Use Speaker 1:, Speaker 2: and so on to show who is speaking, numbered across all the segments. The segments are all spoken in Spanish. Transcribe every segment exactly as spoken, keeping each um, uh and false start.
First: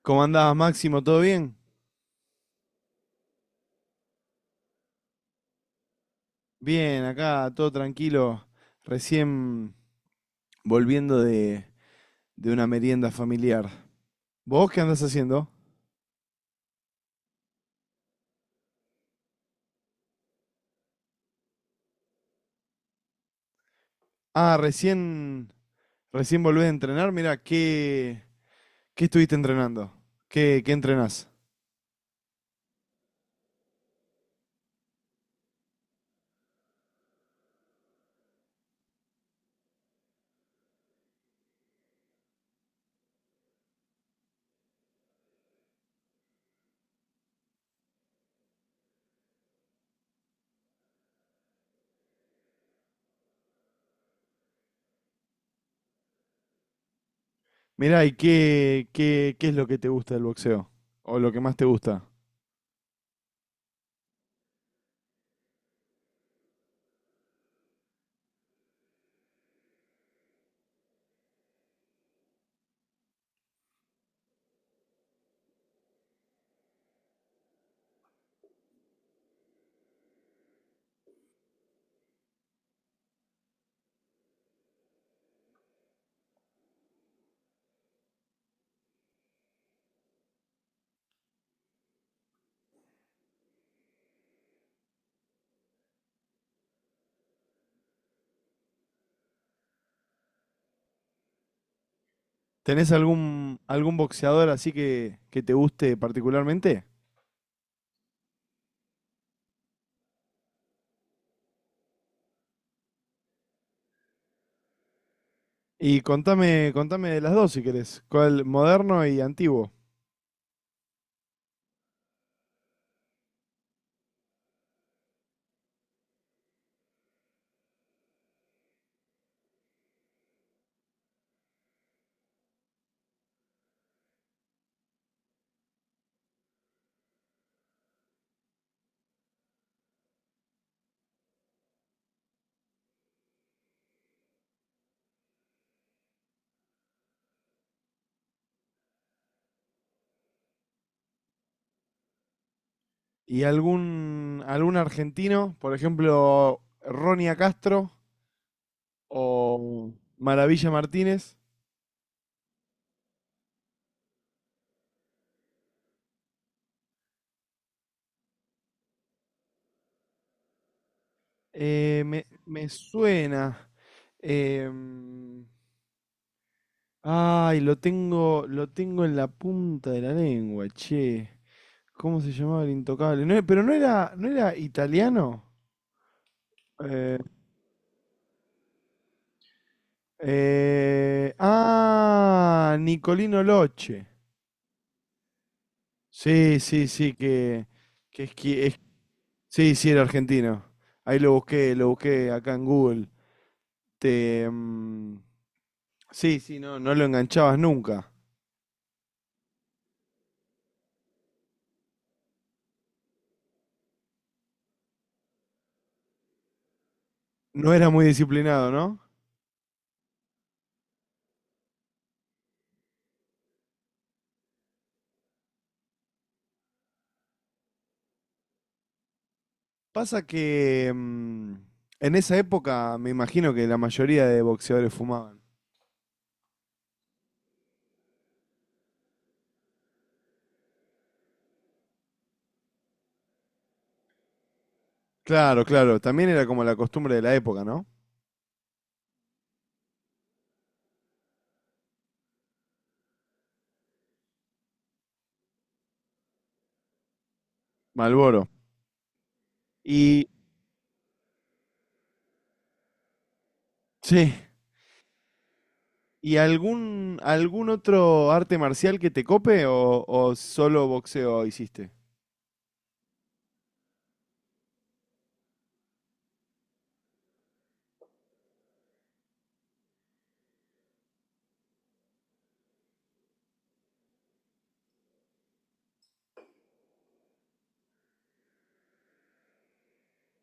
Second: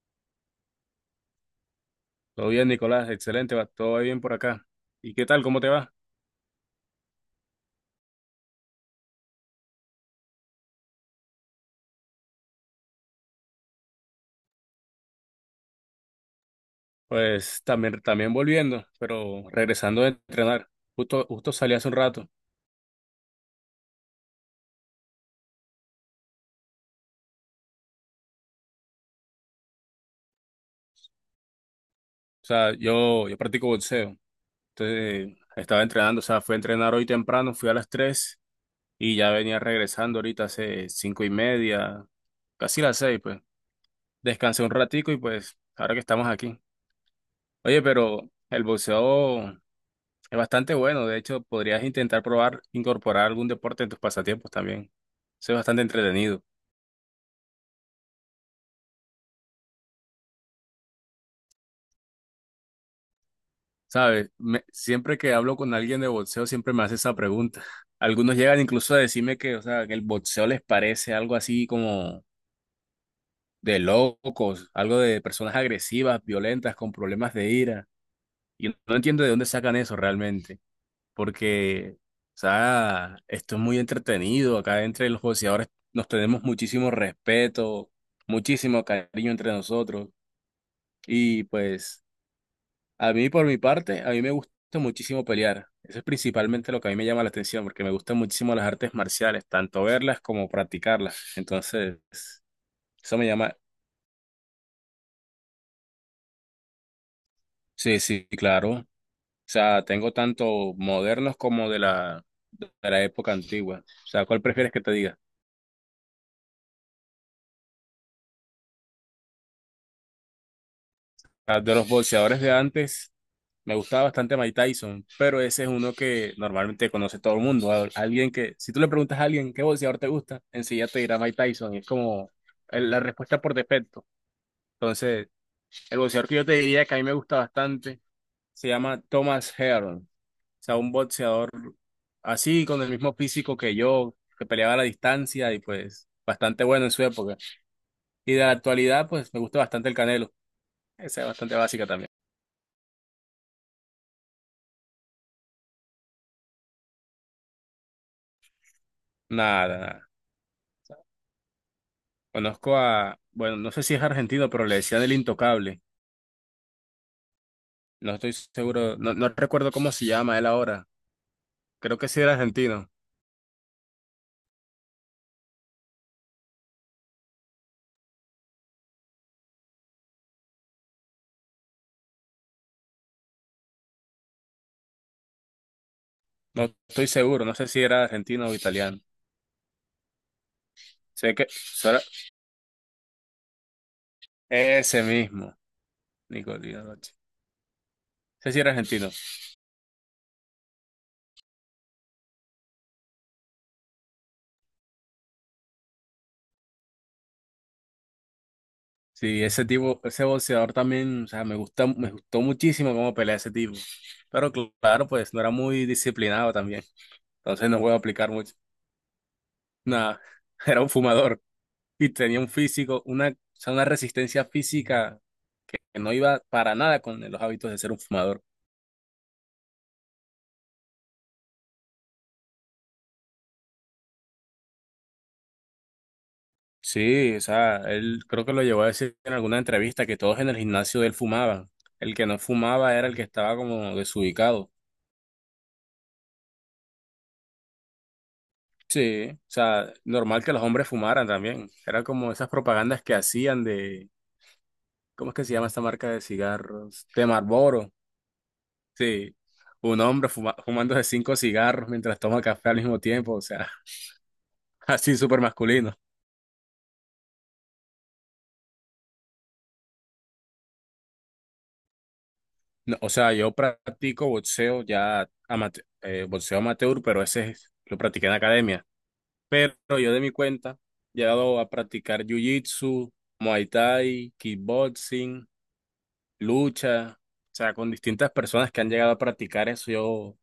Speaker 1: ¿Cómo andás, Máximo? ¿Todo bien?
Speaker 2: Todo bien, Nicolás, excelente, va todo bien por acá. ¿Y qué tal? ¿Cómo te va?
Speaker 1: Bien, acá todo tranquilo. Recién volviendo de, de una merienda familiar. ¿Vos qué andás haciendo?
Speaker 2: Pues también, también volviendo, pero regresando de entrenar. Justo, justo salí hace un rato. O
Speaker 1: Ah, recién, recién volvés a entrenar. Mirá, ¿qué, ¿qué estuviste entrenando? ¿Qué, ¿qué entrenás?
Speaker 2: sea, yo, yo practico boxeo. Entonces, estaba entrenando, o sea, fui a entrenar hoy temprano, fui a las tres y ya venía regresando ahorita hace cinco y media, casi las seis, pues. Descansé un ratico y pues, ahora que estamos aquí. Oye, pero el boxeo es bastante bueno, de hecho, podrías intentar probar incorporar algún deporte en tus pasatiempos también. Eso es bastante entretenido.
Speaker 1: Mirá, ¿y qué, qué, ¿qué es lo que te gusta del boxeo? ¿O lo que más te gusta?
Speaker 2: ¿Sabes? Me- siempre que hablo con alguien de boxeo, siempre me hace esa pregunta. Algunos llegan incluso a decirme que, o sea, que el boxeo les parece algo así como de locos, algo de personas agresivas, violentas, con problemas de ira. Y no entiendo de dónde sacan eso realmente, porque, o sea, esto es muy entretenido. Acá entre los boxeadores nos tenemos muchísimo respeto, muchísimo cariño entre nosotros. Y pues, a mí por mi parte, a mí me gusta muchísimo pelear. Eso es principalmente lo que a mí me llama la atención, porque me gustan muchísimo las artes marciales, tanto verlas como practicarlas. Entonces,
Speaker 1: ¿Tenés
Speaker 2: eso me llama,
Speaker 1: algún, algún boxeador así que, que te guste particularmente?
Speaker 2: sí, sí, claro. O sea, tengo tanto modernos como de la, de la época antigua. O sea, ¿cuál prefieres que te diga?
Speaker 1: Y contame, contame de las dos si querés. ¿Cuál, moderno y antiguo?
Speaker 2: Ah, de los boxeadores de antes. Me gustaba bastante Mike Tyson, pero ese es uno que normalmente conoce todo el mundo. Al- Alguien que, si tú le preguntas a alguien qué boxeador te gusta, enseguida te dirá Mike Tyson, y es como el- la respuesta por defecto. Entonces, el boxeador que yo te diría que a mí me gusta bastante se llama Thomas Heron. O sea, un boxeador así, con el mismo físico que yo, que peleaba a la distancia y pues bastante bueno en su época. Y de la actualidad, pues me gusta bastante el Canelo. Esa es bastante básica también.
Speaker 1: ¿Y algún, algún argentino? Por ejemplo, Ronia Castro
Speaker 2: Nada,
Speaker 1: o
Speaker 2: nada.
Speaker 1: Maravilla Martínez.
Speaker 2: Conozco a, bueno, no sé si es argentino, pero le decían el intocable. No estoy seguro, no, no recuerdo cómo se llama él ahora. Creo
Speaker 1: Eh,
Speaker 2: que sí
Speaker 1: me,
Speaker 2: era
Speaker 1: me
Speaker 2: argentino.
Speaker 1: suena. em, Ay, lo tengo, lo tengo en la punta de la lengua, che. ¿Cómo se llamaba el intocable? No, e- pero no era, no era italiano.
Speaker 2: No estoy
Speaker 1: Eh,
Speaker 2: seguro, no sé si era argentino o italiano.
Speaker 1: eh,
Speaker 2: Sé que solo-
Speaker 1: ah, Nicolino Loche.
Speaker 2: ese mismo,
Speaker 1: Sí,
Speaker 2: Nicolino
Speaker 1: sí,
Speaker 2: Roche.
Speaker 1: sí, que, que
Speaker 2: No sé si era
Speaker 1: esqui-
Speaker 2: argentino.
Speaker 1: sí, sí, era argentino. Ahí lo busqué, lo busqué acá en Google. Te, mm, sí, sí, no, no lo enganchabas nunca.
Speaker 2: Sí, ese tipo, ese boxeador también, o sea, me gusta, me gustó muchísimo cómo pelea ese tipo. Pero cl- claro, pues no era muy disciplinado también. Entonces
Speaker 1: No
Speaker 2: no
Speaker 1: era
Speaker 2: puedo
Speaker 1: muy
Speaker 2: aplicar mucho.
Speaker 1: disciplinado, ¿no?
Speaker 2: Nada, era un fumador, y tenía un físico, una, o sea, una resistencia física que no iba para nada con los hábitos de ser un fumador.
Speaker 1: Pasa que mm, en esa época me imagino que la mayoría de boxeadores fumaban.
Speaker 2: Sí, o sea, él creo que lo llevó a decir en alguna entrevista que todos en el gimnasio de él fumaban. El que no fumaba era el que estaba como desubicado.
Speaker 1: Claro, claro, también era como la costumbre de la época, ¿no?
Speaker 2: Sí, o sea, normal que los hombres fumaran también. Era como esas propagandas que hacían de, ¿cómo es que se llama esta marca de cigarros? De Marlboro.
Speaker 1: Malboro.
Speaker 2: Sí, un
Speaker 1: Y,
Speaker 2: hombre fuma- fumándose cinco cigarros mientras toma café al mismo tiempo, o sea,
Speaker 1: sí,
Speaker 2: así súper masculino.
Speaker 1: ¿y algún, algún otro arte marcial que te cope o, o solo boxeo hiciste?
Speaker 2: No, o sea, yo practico boxeo ya amate- eh, boxeo amateur, pero ese es- lo practiqué en la academia. Pero yo de mi cuenta he llegado a practicar jiu-jitsu, muay thai, kickboxing, lucha, o sea, con distintas personas que han llegado a practicar eso. Yo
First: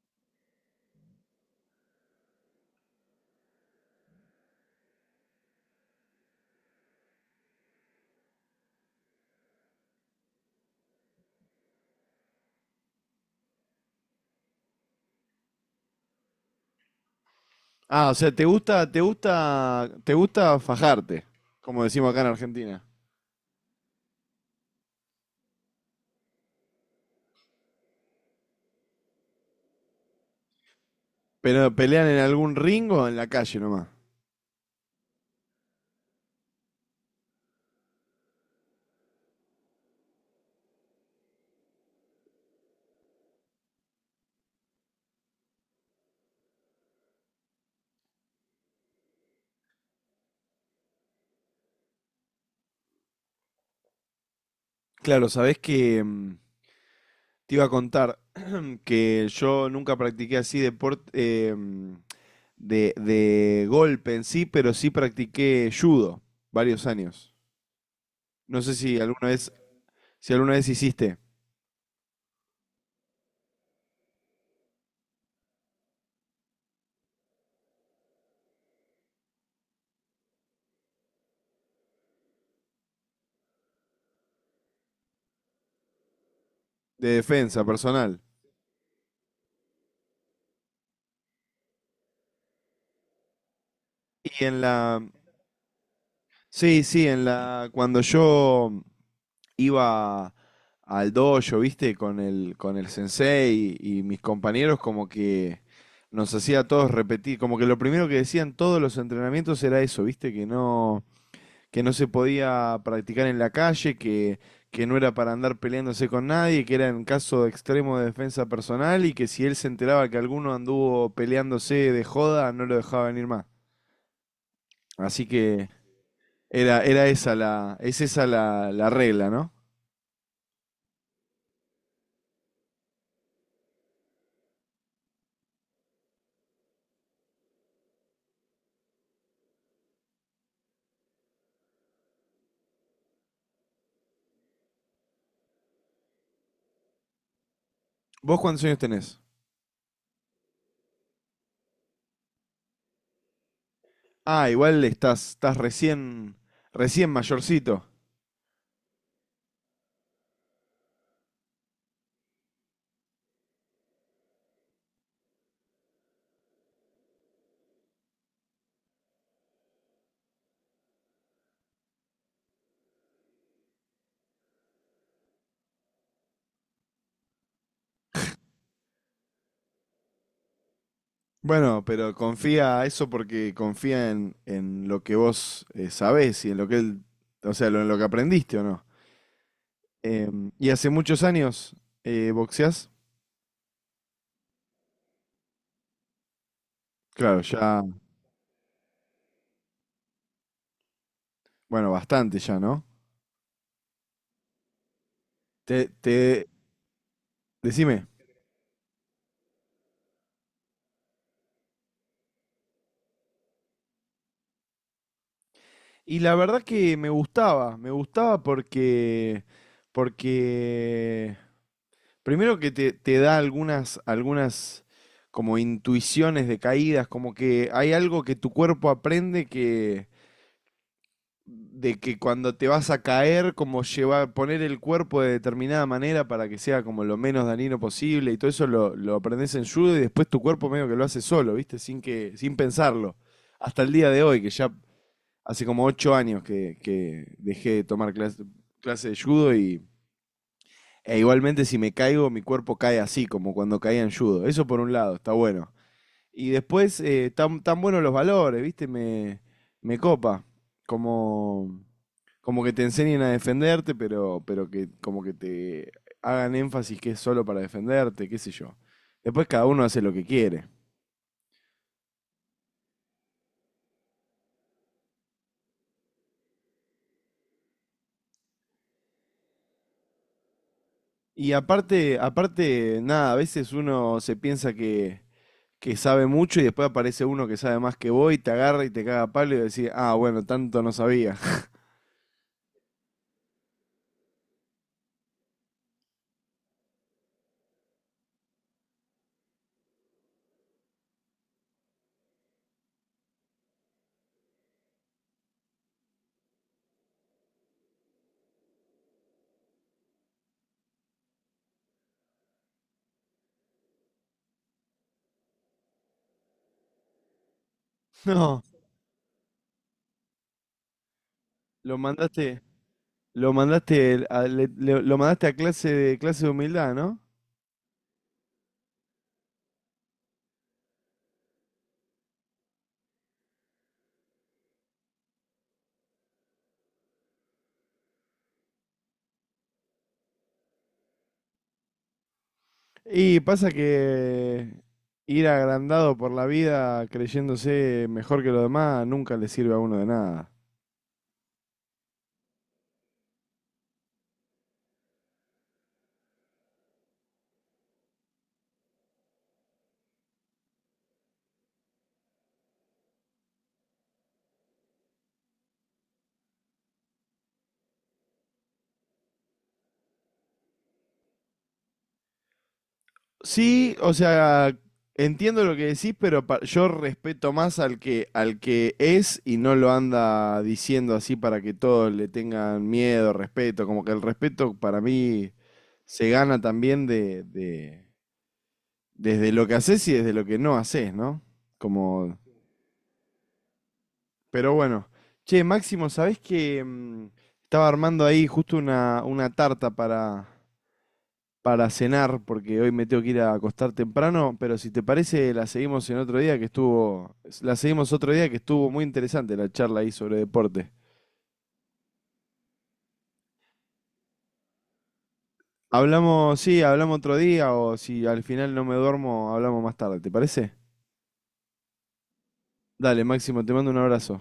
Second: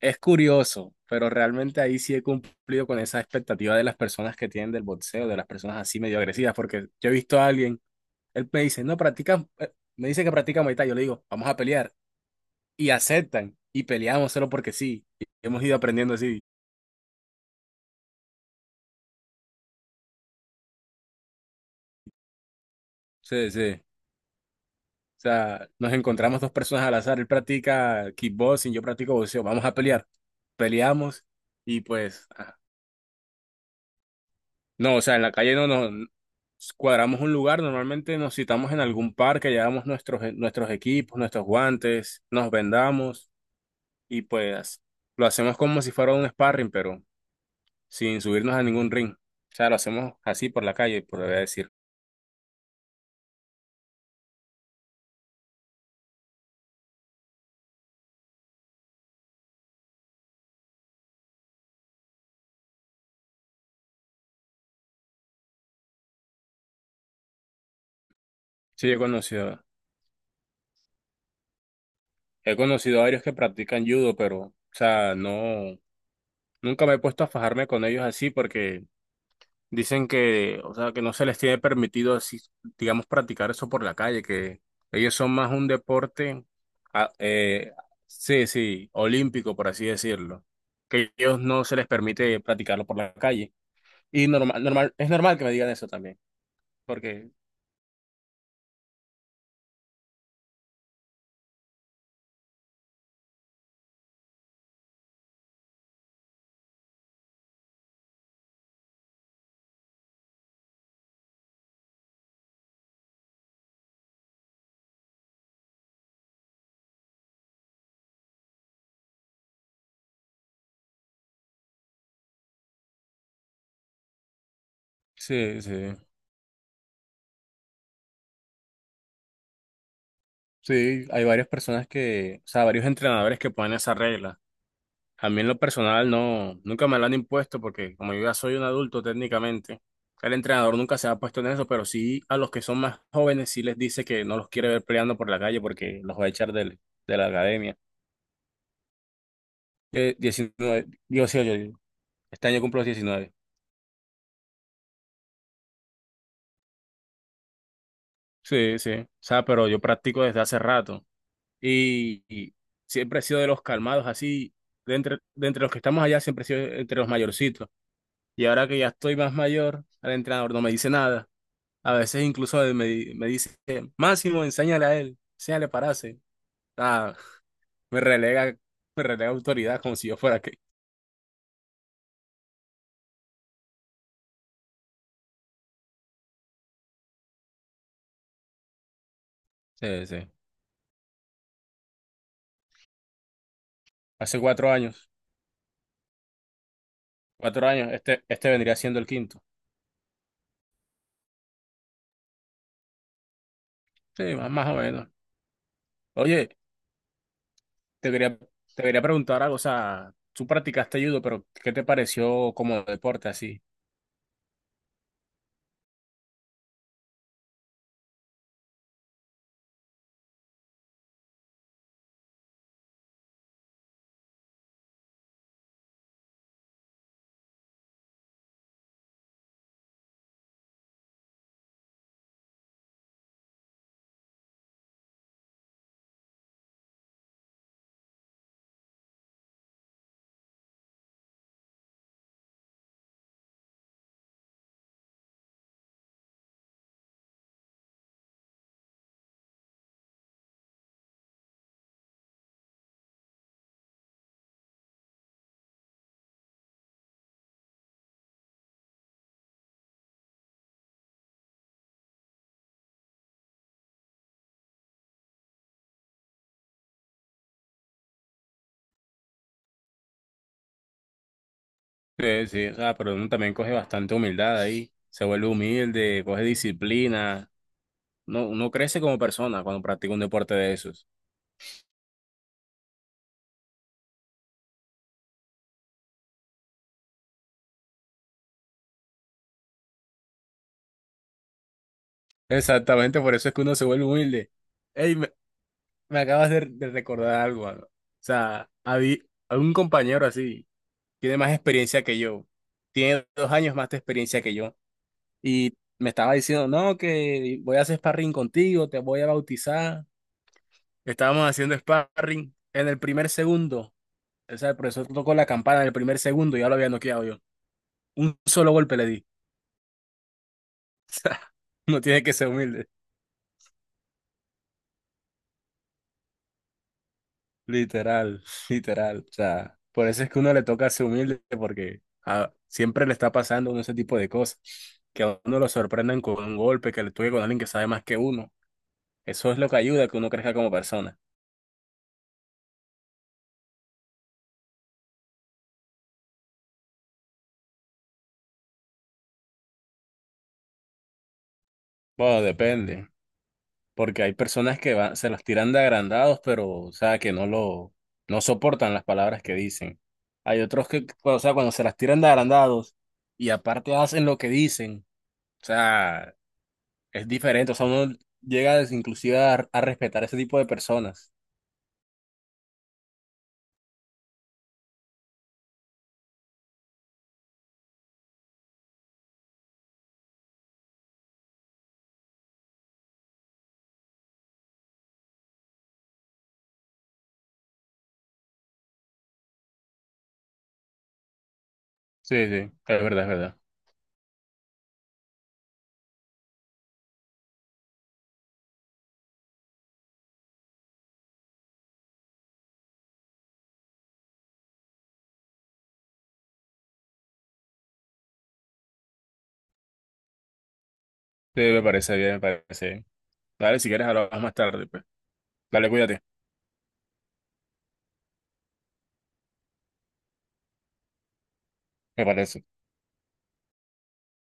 Speaker 2: es curioso, pero realmente ahí sí he cumplido con esa expectativa de las personas que tienen del boxeo, de las personas así medio agresivas, porque yo he visto a alguien, él me dice, "No practica, eh, me dice que practica muay thai", yo le digo, "Vamos a pelear", y aceptan y peleamos solo porque sí. Y hemos ido aprendiendo así.
Speaker 1: Ah, o sea, te gusta, te gusta, te gusta fajarte, como decimos acá en Argentina.
Speaker 2: Sí, sí. O sea, nos encontramos dos personas al azar. Él practica kickboxing, yo practico boxeo. Vamos a pelear. Peleamos
Speaker 1: Pero
Speaker 2: y
Speaker 1: pelean en
Speaker 2: pues...
Speaker 1: algún
Speaker 2: ah.
Speaker 1: ring o en la calle nomás.
Speaker 2: No, o sea, en la calle no nos cuadramos un lugar. Normalmente nos citamos en algún parque, llevamos nuestros, nuestros, equipos, nuestros guantes, nos vendamos y pues lo hacemos como si fuera un sparring, pero sin subirnos a ningún ring. O sea, lo hacemos así por la calle, por decir.
Speaker 1: Claro, sabés que mm, te iba a contar que yo nunca practiqué así deporte eh, mm, de, de golpe en sí, pero sí practiqué judo varios años. No sé
Speaker 2: Sí, yo
Speaker 1: si alguna
Speaker 2: conocí.
Speaker 1: vez, si alguna vez hiciste
Speaker 2: He conocido a varios que practican judo, pero, o sea, no, nunca me he puesto a fajarme con ellos así porque dicen que, o sea, que no se les tiene permitido así, digamos, practicar eso por la calle, que ellos son más un deporte,
Speaker 1: de
Speaker 2: ah,
Speaker 1: defensa
Speaker 2: eh,
Speaker 1: personal.
Speaker 2: sí, sí, olímpico, por así decirlo, que ellos no se les permite practicarlo por la calle. Y
Speaker 1: Y en
Speaker 2: normal, normal,
Speaker 1: la,
Speaker 2: es normal que me digan eso también,
Speaker 1: sí, sí, en
Speaker 2: porque
Speaker 1: la, cuando yo iba al dojo, ¿viste? Con el, con el sensei y, y mis compañeros como que nos hacía a todos repetir, como que lo primero que decían todos los entrenamientos era eso, ¿viste? Que no, que no se podía practicar en la calle, que, que no era para andar peleándose con nadie, que era en caso extremo de defensa personal y que si él se enteraba que alguno anduvo peleándose de joda, no lo dejaba venir más. Así
Speaker 2: sí,
Speaker 1: que
Speaker 2: sí,
Speaker 1: era, era esa la, es esa la, la regla, ¿no?
Speaker 2: sí, hay varias personas que, o sea, varios entrenadores que ponen esa regla. A mí en lo personal no, nunca me lo han impuesto porque como yo ya soy un adulto técnicamente, el entrenador nunca se ha puesto en eso, pero sí a los que son más jóvenes sí les dice que no los quiere ver peleando por la calle porque los va a echar del- de la academia.
Speaker 1: ¿Vos cuántos años tenés?
Speaker 2: Eh, diecinueve, digo, sí, yo, yo- este año cumplo los diecinueve.
Speaker 1: Ah, igual estás, estás recién, recién mayorcito.
Speaker 2: Sí, sí, o sea, pero yo practico desde hace rato y, y, siempre he sido de los calmados, así, de entre, de entre los que estamos allá siempre he sido entre los mayorcitos. Y ahora que ya estoy más mayor, el entrenador no me dice nada. A veces incluso me, me, dice, Máximo, enséñale a él, enséñale pararse. Ah, me relega, me relega autoridad como si yo fuera que.
Speaker 1: Bueno, pero confía eso porque confía en, en lo que vos eh, sabés y en lo que él, o sea, lo, en lo que aprendiste o no.
Speaker 2: Sí, sí.
Speaker 1: Em, ¿y hace muchos años eh, boxeás?
Speaker 2: Hace cuatro años,
Speaker 1: Claro,
Speaker 2: cuatro
Speaker 1: ya,
Speaker 2: años, este, este, vendría siendo el quinto.
Speaker 1: bueno, bastante ya, ¿no?
Speaker 2: Sí, más, más o menos.
Speaker 1: Te, te,
Speaker 2: Oye,
Speaker 1: decime.
Speaker 2: te quería, te quería preguntar algo, o sea, tú practicaste judo, pero ¿qué te pareció como deporte así?
Speaker 1: Y la verdad que me gustaba, me gustaba porque, porque primero que te, te da algunas, algunas como intuiciones de caídas, como que hay algo que tu cuerpo aprende que de que cuando te vas a caer, como llevar, poner el cuerpo de determinada manera para que sea como lo menos dañino posible y todo eso lo, lo aprendes en judo y después tu cuerpo medio que lo hace solo, ¿viste? Sin que, sin pensarlo. Hasta el día de hoy, que ya hace como ocho años que, que dejé de tomar clase, clase de judo y, e igualmente si me caigo, mi cuerpo cae así, como cuando caía en judo. Eso por un lado, está bueno. Y después, eh, tan, tan buenos los valores, ¿viste? Me, me copa. Como, como que te enseñen a defenderte, pero, pero que como que te hagan énfasis que es solo para defenderte, qué sé yo. Después cada uno hace lo que quiere.
Speaker 2: Sí, sí, o sea, pero uno también coge bastante humildad ahí, se vuelve humilde, coge disciplina, no, uno crece como persona cuando practica un deporte de esos.
Speaker 1: Y aparte, aparte, nada, a veces uno se piensa que, que sabe mucho y después aparece uno que sabe más que vos y te agarra y te caga a palo y decís, ah, bueno, tanto no sabía.
Speaker 2: Exactamente, por eso es que uno se vuelve humilde. Ey, me, me, acabas de, de recordar algo, mano. O sea, habí- algún compañero así tiene más experiencia que yo, tiene dos años más de experiencia que yo, y me estaba diciendo, no, que voy a hacer sparring contigo, te voy a bautizar. Estábamos haciendo sparring en el primer segundo. O sea, el profesor tocó la campana en el primer segundo y ya lo había noqueado yo. Un
Speaker 1: No,
Speaker 2: solo golpe le di. O sea,
Speaker 1: lo
Speaker 2: uno tiene que ser
Speaker 1: mandaste,
Speaker 2: humilde.
Speaker 1: lo mandaste a, le- le- lo mandaste a clase de clase de humildad, ¿no?
Speaker 2: Literal, literal. O sea, por eso es que uno le toca ser humilde, porque ah, siempre le está pasando a uno ese tipo de cosas. Que a uno lo sorprendan con un golpe, que le toque con alguien que sabe más que uno. Eso es lo que ayuda a que uno crezca como persona.
Speaker 1: Y pasa que ir agrandado por la vida creyéndose mejor que los demás nunca le sirve a uno de nada.
Speaker 2: Bueno, depende, porque hay personas que van, se los tiran de agrandados, pero, o sea, que no lo, no soportan las palabras que dicen. Hay otros que, o sea, cuando se las tiran de agrandados y aparte hacen lo que dicen, o sea. Es diferente, o sea, uno llega des- inclusive a, a respetar ese tipo de personas.
Speaker 1: Sí, o sea, entiendo lo que decís, pero pa- yo respeto más al que, al que es y no lo anda diciendo así para que todos le tengan miedo, respeto. Como que el respeto para mí se gana también de, de- desde lo que haces y desde lo que no haces, ¿no? Como,
Speaker 2: Sí, sí, es verdad, es verdad.
Speaker 1: pero bueno. Che, Máximo, ¿sabés que mm, estaba armando ahí justo una, una tarta para, para cenar, porque hoy me tengo que ir a acostar temprano, pero si te parece, la seguimos en otro día que estuvo, la seguimos otro día que estuvo muy interesante la charla ahí sobre deporte.
Speaker 2: Sí, me parece bien, me parece bien. Dale, si quieres, hablamos más tarde, pues. Dale, cuídate.
Speaker 1: Hablamos, sí, hablamos otro día, o si al final no me duermo, hablamos más tarde, ¿te parece?
Speaker 2: Me parece.
Speaker 1: Dale, Máximo, te mando un abrazo.